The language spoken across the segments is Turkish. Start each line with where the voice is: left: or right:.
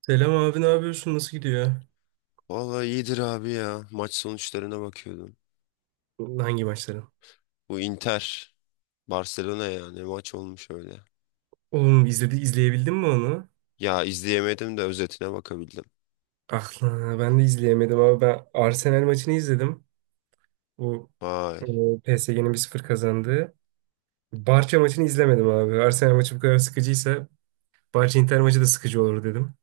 right: Selam abi ne yapıyorsun? Nasıl gidiyor?
left: Vallahi iyidir abi ya. Maç sonuçlarına bakıyordum.
right: Hangi maçları?
left: Bu Inter, Barcelona ya ne maç olmuş öyle.
right: Oğlum izledi, izleyebildin mi onu?
left: Ya izleyemedim de özetine bakabildim.
right: Ah lan, ben de izleyemedim ama ben Arsenal maçını izledim. Bu
left: Vay.
right: PSG'nin 1-0 kazandığı. Barça maçını izlemedim abi. Arsenal maçı bu kadar sıkıcıysa Barça Inter maçı da sıkıcı olur dedim.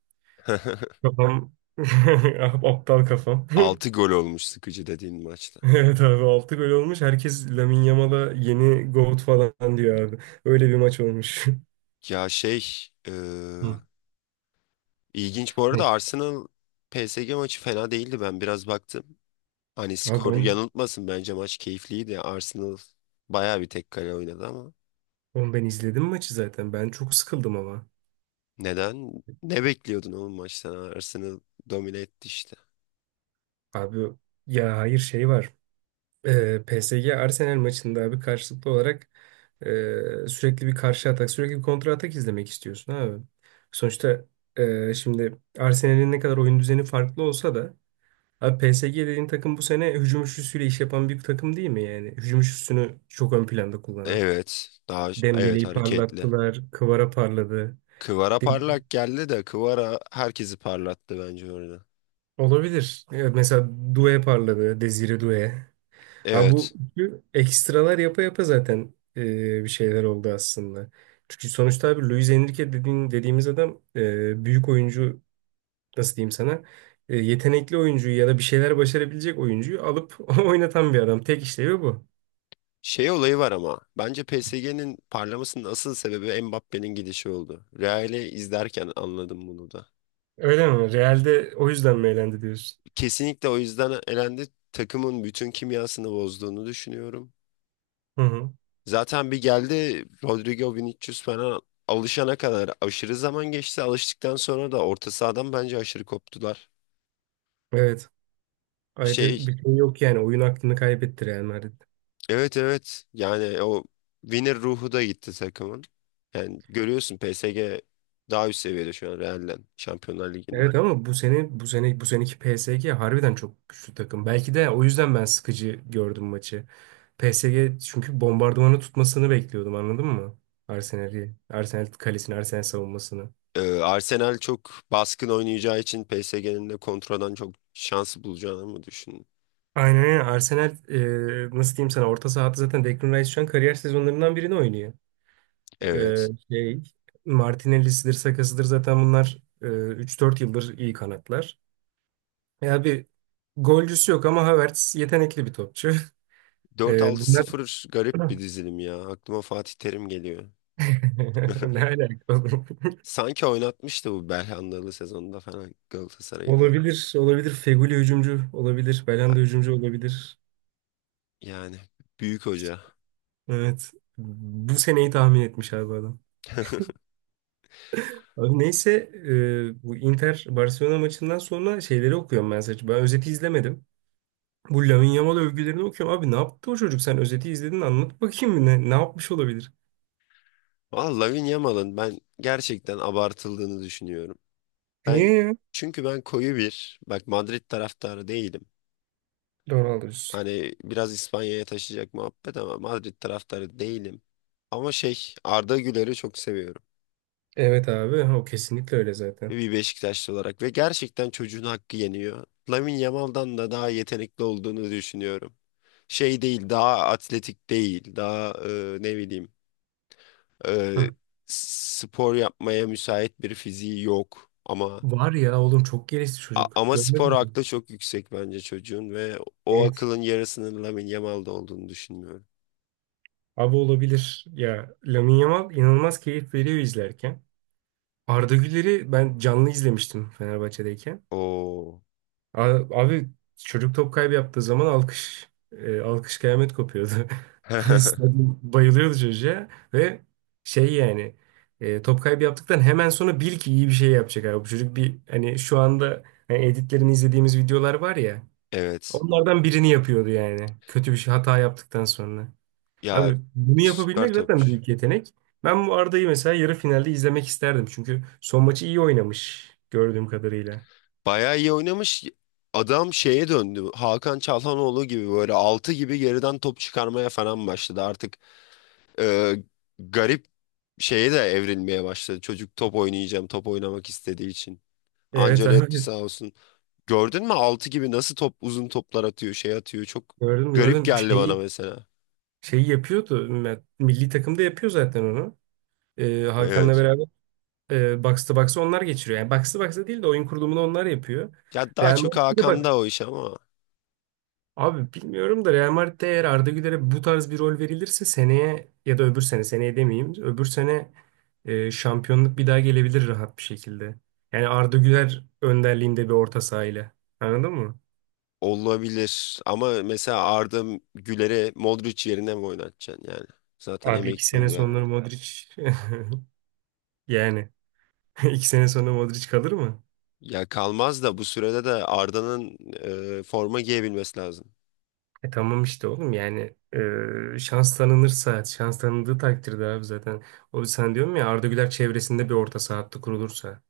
right: Kafam Ah, aptal kafam.
left: Altı gol olmuş sıkıcı dediğin maçta.
right: Evet abi 6 gol olmuş. Herkes Lamine Yamal'a yeni GOAT falan diyor abi. Öyle bir maç olmuş.
left: Ya e,
right: Hı.
left: ilginç bu arada Arsenal PSG maçı fena değildi, ben biraz baktım. Hani
right: Abi
left: skor
right: ben
left: yanıltmasın, bence maç keyifliydi. Arsenal bayağı bir tek kale oynadı ama
right: Oğlum ben izledim maçı zaten. Ben çok sıkıldım ama.
left: neden? Ne bekliyordun oğlum maçtan? Arsenal domine etti işte.
right: Abi ya hayır şey var. PSG Arsenal maçında abi karşılıklı olarak sürekli bir karşı atak, sürekli bir kontra atak izlemek istiyorsun abi. Sonuçta şimdi Arsenal'in ne kadar oyun düzeni farklı olsa da abi PSG dediğin takım bu sene hücum üçlüsüyle iş yapan bir takım değil mi yani? Hücum üçlüsünü çok ön planda kullanan.
left: Evet. Daha evet
right: Dembele'yi
left: hareketli.
right: parlattılar, Kvara parladı.
left: Kıvara
right: De-
left: parlak geldi de Kıvara herkesi parlattı bence orada.
right: Olabilir. Evet, mesela Doué parladı, Desire Doué. Ha
left: Evet.
right: bu ekstralar yapa yapa zaten bir şeyler oldu aslında. Çünkü sonuçta abi Luis Enrique dediğin, dediğimiz adam büyük oyuncu nasıl diyeyim sana yetenekli oyuncuyu ya da bir şeyler başarabilecek oyuncuyu alıp oynatan bir adam. Tek işlevi bu.
left: Şey olayı var ama bence PSG'nin parlamasının asıl sebebi Mbappe'nin gidişi oldu. Real'i izlerken anladım bunu da.
right: Öyle mi? Real'de o yüzden mi eğlendi diyorsun?
left: Kesinlikle o yüzden elendi. Takımın bütün kimyasını bozduğunu düşünüyorum.
right: Hı hı.
left: Zaten bir geldi Rodrigo Vinicius falan, alışana kadar aşırı zaman geçti. Alıştıktan sonra da orta sahadan bence aşırı koptular.
right: Evet. Ayrı
left: Şey
right: bir şey yok yani. Oyun aklını kaybetti Real Madrid.
left: Evet, evet. Yani o winner ruhu da gitti takımın. Yani görüyorsun PSG daha üst seviyede şu an Real'den Şampiyonlar Ligi'nde.
right: Evet ama bu seneki PSG harbiden çok güçlü takım. Belki de o yüzden ben sıkıcı gördüm maçı. PSG çünkü bombardımanı tutmasını bekliyordum anladın mı? Arsenal'i, Arsenal kalesini, Arsenal savunmasını.
left: Arsenal çok baskın oynayacağı için PSG'nin de kontradan çok şansı bulacağını mı düşündün?
right: Aynen öyle. Arsenal nasıl diyeyim sana orta sahada zaten Declan Rice şu an kariyer sezonlarından birini oynuyor. E,
left: Evet.
right: şey Martinelli'sidir, Saka'sıdır zaten bunlar 3-4 yıldır iyi kanatlar. Ya bir golcüsü yok ama Havertz yetenekli bir topçu.
left: Dört
right: E,
left: altı
right: bunlar
left: sıfır garip bir dizilim ya. Aklıma Fatih Terim geliyor.
right: Ne alaka oğlum?
left: Sanki oynatmıştı bu Belhandalı sezonunda falan Galatasaray'da.
right: Olabilir, olabilir. Feguli hücumcu olabilir. Belhanda hücumcu olabilir.
left: Yani büyük hoca.
right: Evet. Bu seneyi tahmin etmiş abi adam. Abi neyse bu Inter Barcelona maçından sonra şeyleri okuyorum ben sadece. Ben özeti izlemedim. Bu Lamine Yamal övgülerini okuyorum. Abi ne yaptı o çocuk? Sen özeti izledin anlat bakayım ne yapmış olabilir?
left: Valla Lamine Yamal'ın ben gerçekten abartıldığını düşünüyorum. Ben
right: Niye ya?
left: çünkü ben koyu bir bak Madrid taraftarı değilim.
right: Doğru alıyorsun.
left: Hani biraz İspanya'ya taşıyacak muhabbet ama Madrid taraftarı değilim. Ama Arda Güler'i çok seviyorum.
right: Evet abi o kesinlikle öyle zaten.
left: Bir Beşiktaşlı olarak ve gerçekten çocuğun hakkı yeniyor. Lamine Yamal'dan da daha yetenekli olduğunu düşünüyorum. Şey değil, daha atletik değil, daha ne bileyim,
right: Hı.
left: e, spor yapmaya müsait bir fiziği yok. Ama
right: Var ya oğlum çok gelişti
left: A-
right: çocuk.
left: Ama
right: Görmedin
left: spor
right: mi?
left: aklı çok yüksek bence çocuğun ve o
right: Evet.
left: akılın yarısının Lamine Yamal'da olduğunu düşünmüyorum.
right: Abi olabilir. Ya Lamine Yamal inanılmaz keyif veriyor izlerken. Arda Güler'i ben canlı izlemiştim Fenerbahçe'deyken.
left: Oo.
right: A- Abi çocuk top kaybı yaptığı zaman alkış kıyamet kopuyordu. Stadyum bayılıyordu çocuğa ve şey yani top kaybı yaptıktan hemen sonra bil ki iyi bir şey yapacak abi. Bu çocuk bir hani şu anda hani editlerini izlediğimiz videolar var ya
left: Evet.
right: onlardan birini yapıyordu yani. Kötü bir şey hata yaptıktan sonra.
left: Ya
right: Abi bunu
left: süper
right: yapabilmek zaten
left: topçu.
right: büyük yetenek. Ben bu Arda'yı mesela yarı finalde izlemek isterdim. Çünkü son maçı iyi oynamış gördüğüm kadarıyla.
left: Bayağı iyi oynamış. Adam şeye döndü. Hakan Çalhanoğlu gibi böyle altı gibi geriden top çıkarmaya falan başladı. Artık e, garip şeye de evrilmeye başladı. Çocuk top oynayacağım, top oynamak istediği için.
right: Evet
left: Ancelotti sağ
right: abi
left: olsun. Gördün mü 6 gibi nasıl top uzun toplar atıyor, şey atıyor. Çok
right: gördüm
left: garip
right: gördüm.
left: geldi bana
right: Şey,
left: mesela.
right: şeyi yapıyordu. Milli takımda yapıyor zaten onu. Hakan'la
left: Evet.
right: beraber box to box'ı onlar geçiriyor. Yani box to box'ı değil de oyun kurulumunu onlar yapıyor.
left: Ya daha
right: Real
left: çok
right: Madrid'de bak.
left: Hakan'da o iş ama
right: Abi bilmiyorum da Real Madrid'de eğer Arda Güler'e bu tarz bir rol verilirse seneye ya da öbür sene seneye demeyeyim öbür sene şampiyonluk bir daha gelebilir rahat bir şekilde. Yani Arda Güler önderliğinde bir orta sahayla. Anladın mı?
left: olabilir. Ama mesela Arda Güler'e Modric yerine mi oynatacaksın yani? Zaten
right: Abi iki
left: emekli
right: sene
left: oluyor
right: sonra
left: herhalde.
right: Modric yani iki sene sonra Modric kalır mı?
left: Ya kalmaz da bu sürede de Arda'nın forma giyebilmesi lazım.
right: Tamam işte oğlum yani şans tanınırsa şans tanındığı takdirde abi zaten. O sen diyorum ya Arda Güler çevresinde bir orta saha hattı kurulursa.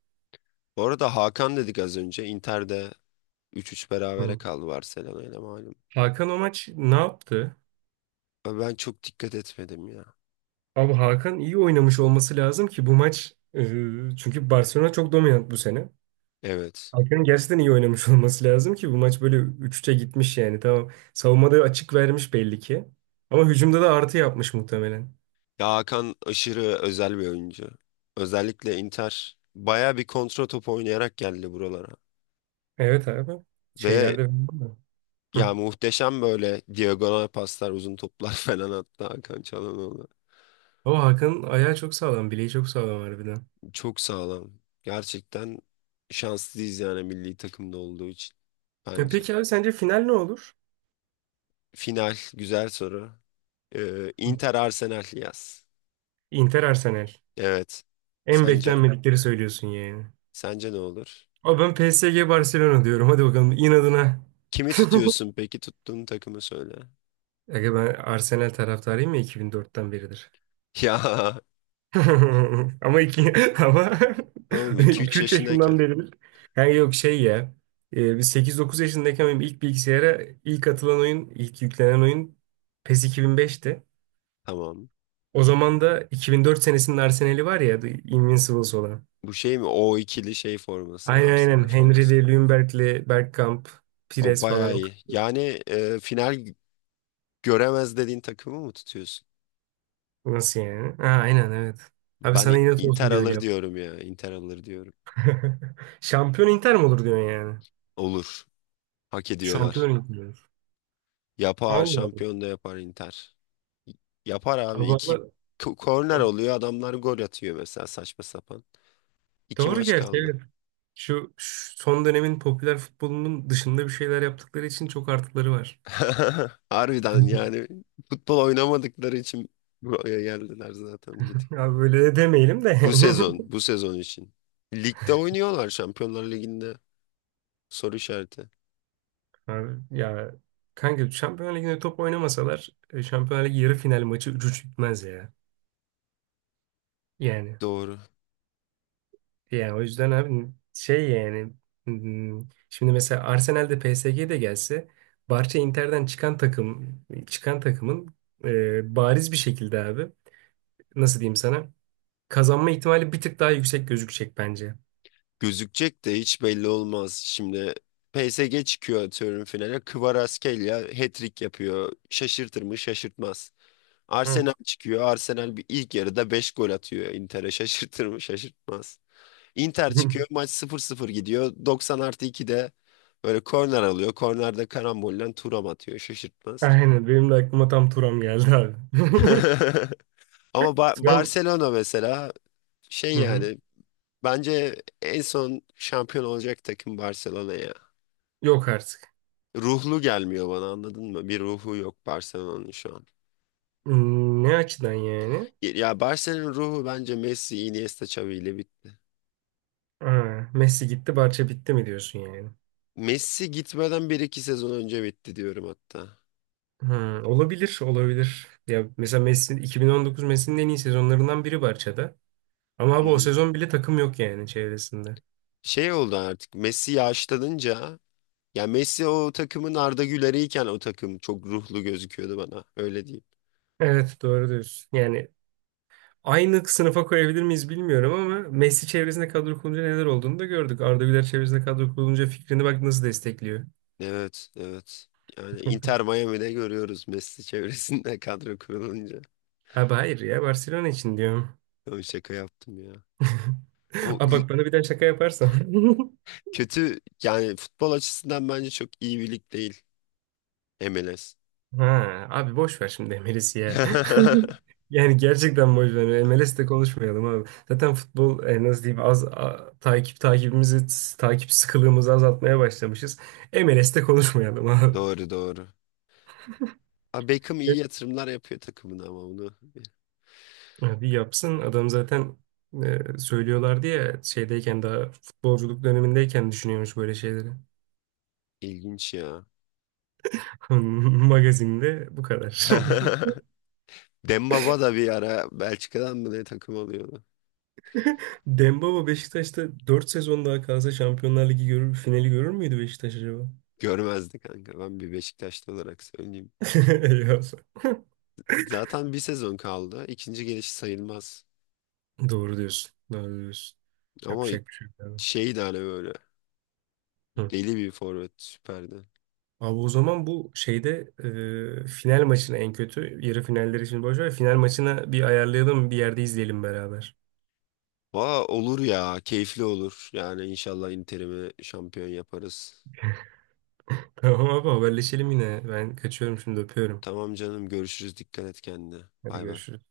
left: Bu arada Hakan dedik az önce. Inter'de 3-3 berabere
right: Hı.
left: kaldı Barcelona ile, malum.
right: Hakan o maç ne yaptı?
left: Ama ben çok dikkat etmedim ya.
right: Abi Hakan iyi oynamış olması lazım ki bu maç çünkü Barcelona çok dominant bu sene.
left: Evet.
right: Hakan'ın gerçekten iyi oynamış olması lazım ki bu maç böyle 3-3'e gitmiş yani. Tamam savunmada açık vermiş belli ki. Ama hücumda da artı yapmış muhtemelen.
left: Ya Hakan aşırı özel bir oyuncu. Özellikle Inter baya bir kontra top oynayarak geldi buralara.
right: Evet abi.
left: Ve
right: Şeylerde Hı.
left: ya muhteşem böyle diagonal paslar, uzun toplar falan attı Hakan Çalhanoğlu.
right: Ama Hakan'ın ayağı çok sağlam, bileği çok sağlam harbiden.
left: Çok sağlam. Gerçekten şanslıyız yani milli takımda olduğu için
right: Ya
left: bence.
right: peki abi sence final ne olur?
left: Final güzel soru.
right: Hı.
left: Inter Arsenal yaz.
right: Inter Arsenal.
left: Evet.
right: En
left: Sence?
right: beklenmedikleri söylüyorsun yani.
left: Sence ne olur?
right: Abi ben PSG Barcelona diyorum. Hadi bakalım inadına.
left: Kimi tutuyorsun peki? Tuttuğun takımı söyle.
right: Aga ben Arsenal taraftarıyım ya 2004'ten beridir.
left: Ya,
right: Ama iki ama
left: tamam, iki üç
right: 2-3
left: yaşındayken.
right: yaşından beridir. Yani yok şey ya. Biz 8-9 yaşındayken benim ilk bilgisayara ilk atılan oyun, ilk yüklenen oyun PES 2005'ti.
left: Tamam.
right: O zaman da 2004 senesinin Arsenal'i var ya The Invincibles olan.
left: Bu şey mi? O ikili şey forması.
right: Aynen aynen.
left: Arsenal forması.
right: Henry'li, Ljungberg'li, Bergkamp,
left: O
right: Pires falan.
left: bayağı
right: O
left: iyi.
right: kadar.
left: Yani final göremez dediğin takımı mı tutuyorsun?
right: Nasıl yani? Ha, aynen evet. Abi
left: Ben
right: sana inat
left: Inter
right: olsun diye öyle
left: alır
right: yap.
left: diyorum ya. Inter alır diyorum.
right: Şampiyon Inter mi olur diyorsun yani?
left: Olur. Hak
right: Şampiyon
left: ediyorlar.
right: yapıyor.
left: Yapar.
right: Allah Allah.
left: Şampiyon da yapar Inter. Yapar abi. İki
right: Havalı.
left: korner oluyor. Adamlar gol atıyor mesela saçma sapan. İki
right: Doğru
left: maç
right: gerçi
left: kaldı.
right: evet. Şu son dönemin popüler futbolunun dışında bir şeyler yaptıkları için çok artıları var.
left: Harbiden yani futbol oynamadıkları için buraya geldiler zaten.
right: Ya böyle de demeyelim de
left: Bu
right: yani.
left: sezon, bu sezon için. Ligde oynuyorlar Şampiyonlar Ligi'nde. Soru işareti.
right: Abi, ya kanka Şampiyon Ligi'nde top oynamasalar Şampiyon Ligi yarı final maçı 3-3 bitmez ya. Yani.
left: Doğru.
right: Yani o yüzden abi şey yani şimdi mesela Arsenal'de PSG'de gelse Barça Inter'den çıkan takımın bariz bir şekilde abi nasıl diyeyim sana? Kazanma ihtimali bir tık daha yüksek gözükecek bence.
left: Gözükecek de hiç belli olmaz. Şimdi PSG çıkıyor atıyorum finale. Kvaratskhelia hat-trick yapıyor. Şaşırtır mı? Şaşırtmaz.
right: Evet.
left: Arsenal çıkıyor. Arsenal bir ilk yarıda 5 gol atıyor Inter'e. Şaşırtır mı? Şaşırtmaz. Inter çıkıyor. Maç sıfır sıfır gidiyor. Doksan artı 2'de böyle korner alıyor. Kornerde karambolle Thuram atıyor. Şaşırtmaz.
right: Aynen benim de aklıma tam Turam geldi abi.
left: Ama
right: Turam
left: Barcelona mesela.
right: hı hı.
left: Yani bence en son şampiyon olacak takım Barcelona ya.
right: Yok artık.
left: Ruhlu gelmiyor bana, anladın mı? Bir ruhu yok Barcelona'nın şu an.
right: Ne açıdan yani?
left: Ya Barcelona'nın ruhu bence Messi, Iniesta, Xavi ile bit.
right: Ha, Messi gitti, Barça bitti mi diyorsun yani?
left: Messi gitmeden bir iki sezon önce bitti diyorum hatta.
right: Hı, olabilir, olabilir. Ya mesela Messi 2019 Messi'nin en iyi sezonlarından biri Barça'da. Ama
left: Hı
right: abi o
left: hı.
right: sezon bile takım yok yani çevresinde.
left: Şey oldu artık Messi yaşlanınca, ya Messi o takımın Arda Güler'iyken o takım çok ruhlu gözüküyordu bana, öyle diyeyim.
right: Evet doğru diyorsun. Yani aynı sınıfa koyabilir miyiz bilmiyorum ama Messi çevresinde kadro kurulunca neler olduğunu da gördük. Arda Güler çevresinde kadro kurulunca fikrini bak nasıl destekliyor.
left: Evet, evet, yani Inter Miami'de görüyoruz Messi çevresinde kadro kurulunca.
right: Abi hayır ya Barcelona için diyorum.
left: Yo, şaka yaptım ya. O
right: Aa
left: l-
right: bak bana bir daha şaka yaparsan.
left: Kötü yani futbol açısından bence çok iyi bir lig değil MLS.
right: Ha abi boş ver şimdi MLS'i ya. Yani gerçekten boş ver. MLS'te konuşmayalım abi. Zaten futbol nasıl diyeyim az takip sıkılığımızı azaltmaya başlamışız. MLS'te konuşmayalım abi.
left: Doğru, doğru. Ha, Beckham iyi yatırımlar yapıyor takımına ama onu
right: Ya bir yapsın adam zaten söylüyorlardı ya şeydeyken daha futbolculuk dönemindeyken düşünüyormuş böyle şeyleri.
left: ilginç ya.
right: Magazinde bu kadar.
left: Dembaba da bir ara Belçika'dan mı ne takım alıyordu.
right: Dembaba Beşiktaş'ta dört sezon daha kalsa Şampiyonlar Ligi görür, finali görür müydü Beşiktaş acaba?
left: Görmezdi kanka. Ben bir Beşiktaşlı olarak söyleyeyim.
right: Eyvah.
left: Zaten bir sezon kaldı. İkinci gelişi sayılmaz.
right: Doğru diyorsun. Doğru diyorsun.
left: Ama
right: Yapacak bir şey yok abi.
left: şeydi hani böyle
right: Hı.
left: deli bir forvet, süperdi.
right: Abi o zaman bu şeyde final maçına en kötü yarı finalleri için boş ver. Final maçına bir ayarlayalım bir yerde izleyelim beraber.
left: Valla olur ya, keyifli olur. Yani inşallah Inter'imi şampiyon yaparız.
right: Tamam abi haberleşelim yine. Ben kaçıyorum şimdi öpüyorum.
left: Tamam canım, görüşürüz. Dikkat et kendine.
right: Hadi
left: Bay bay.
right: görüşürüz.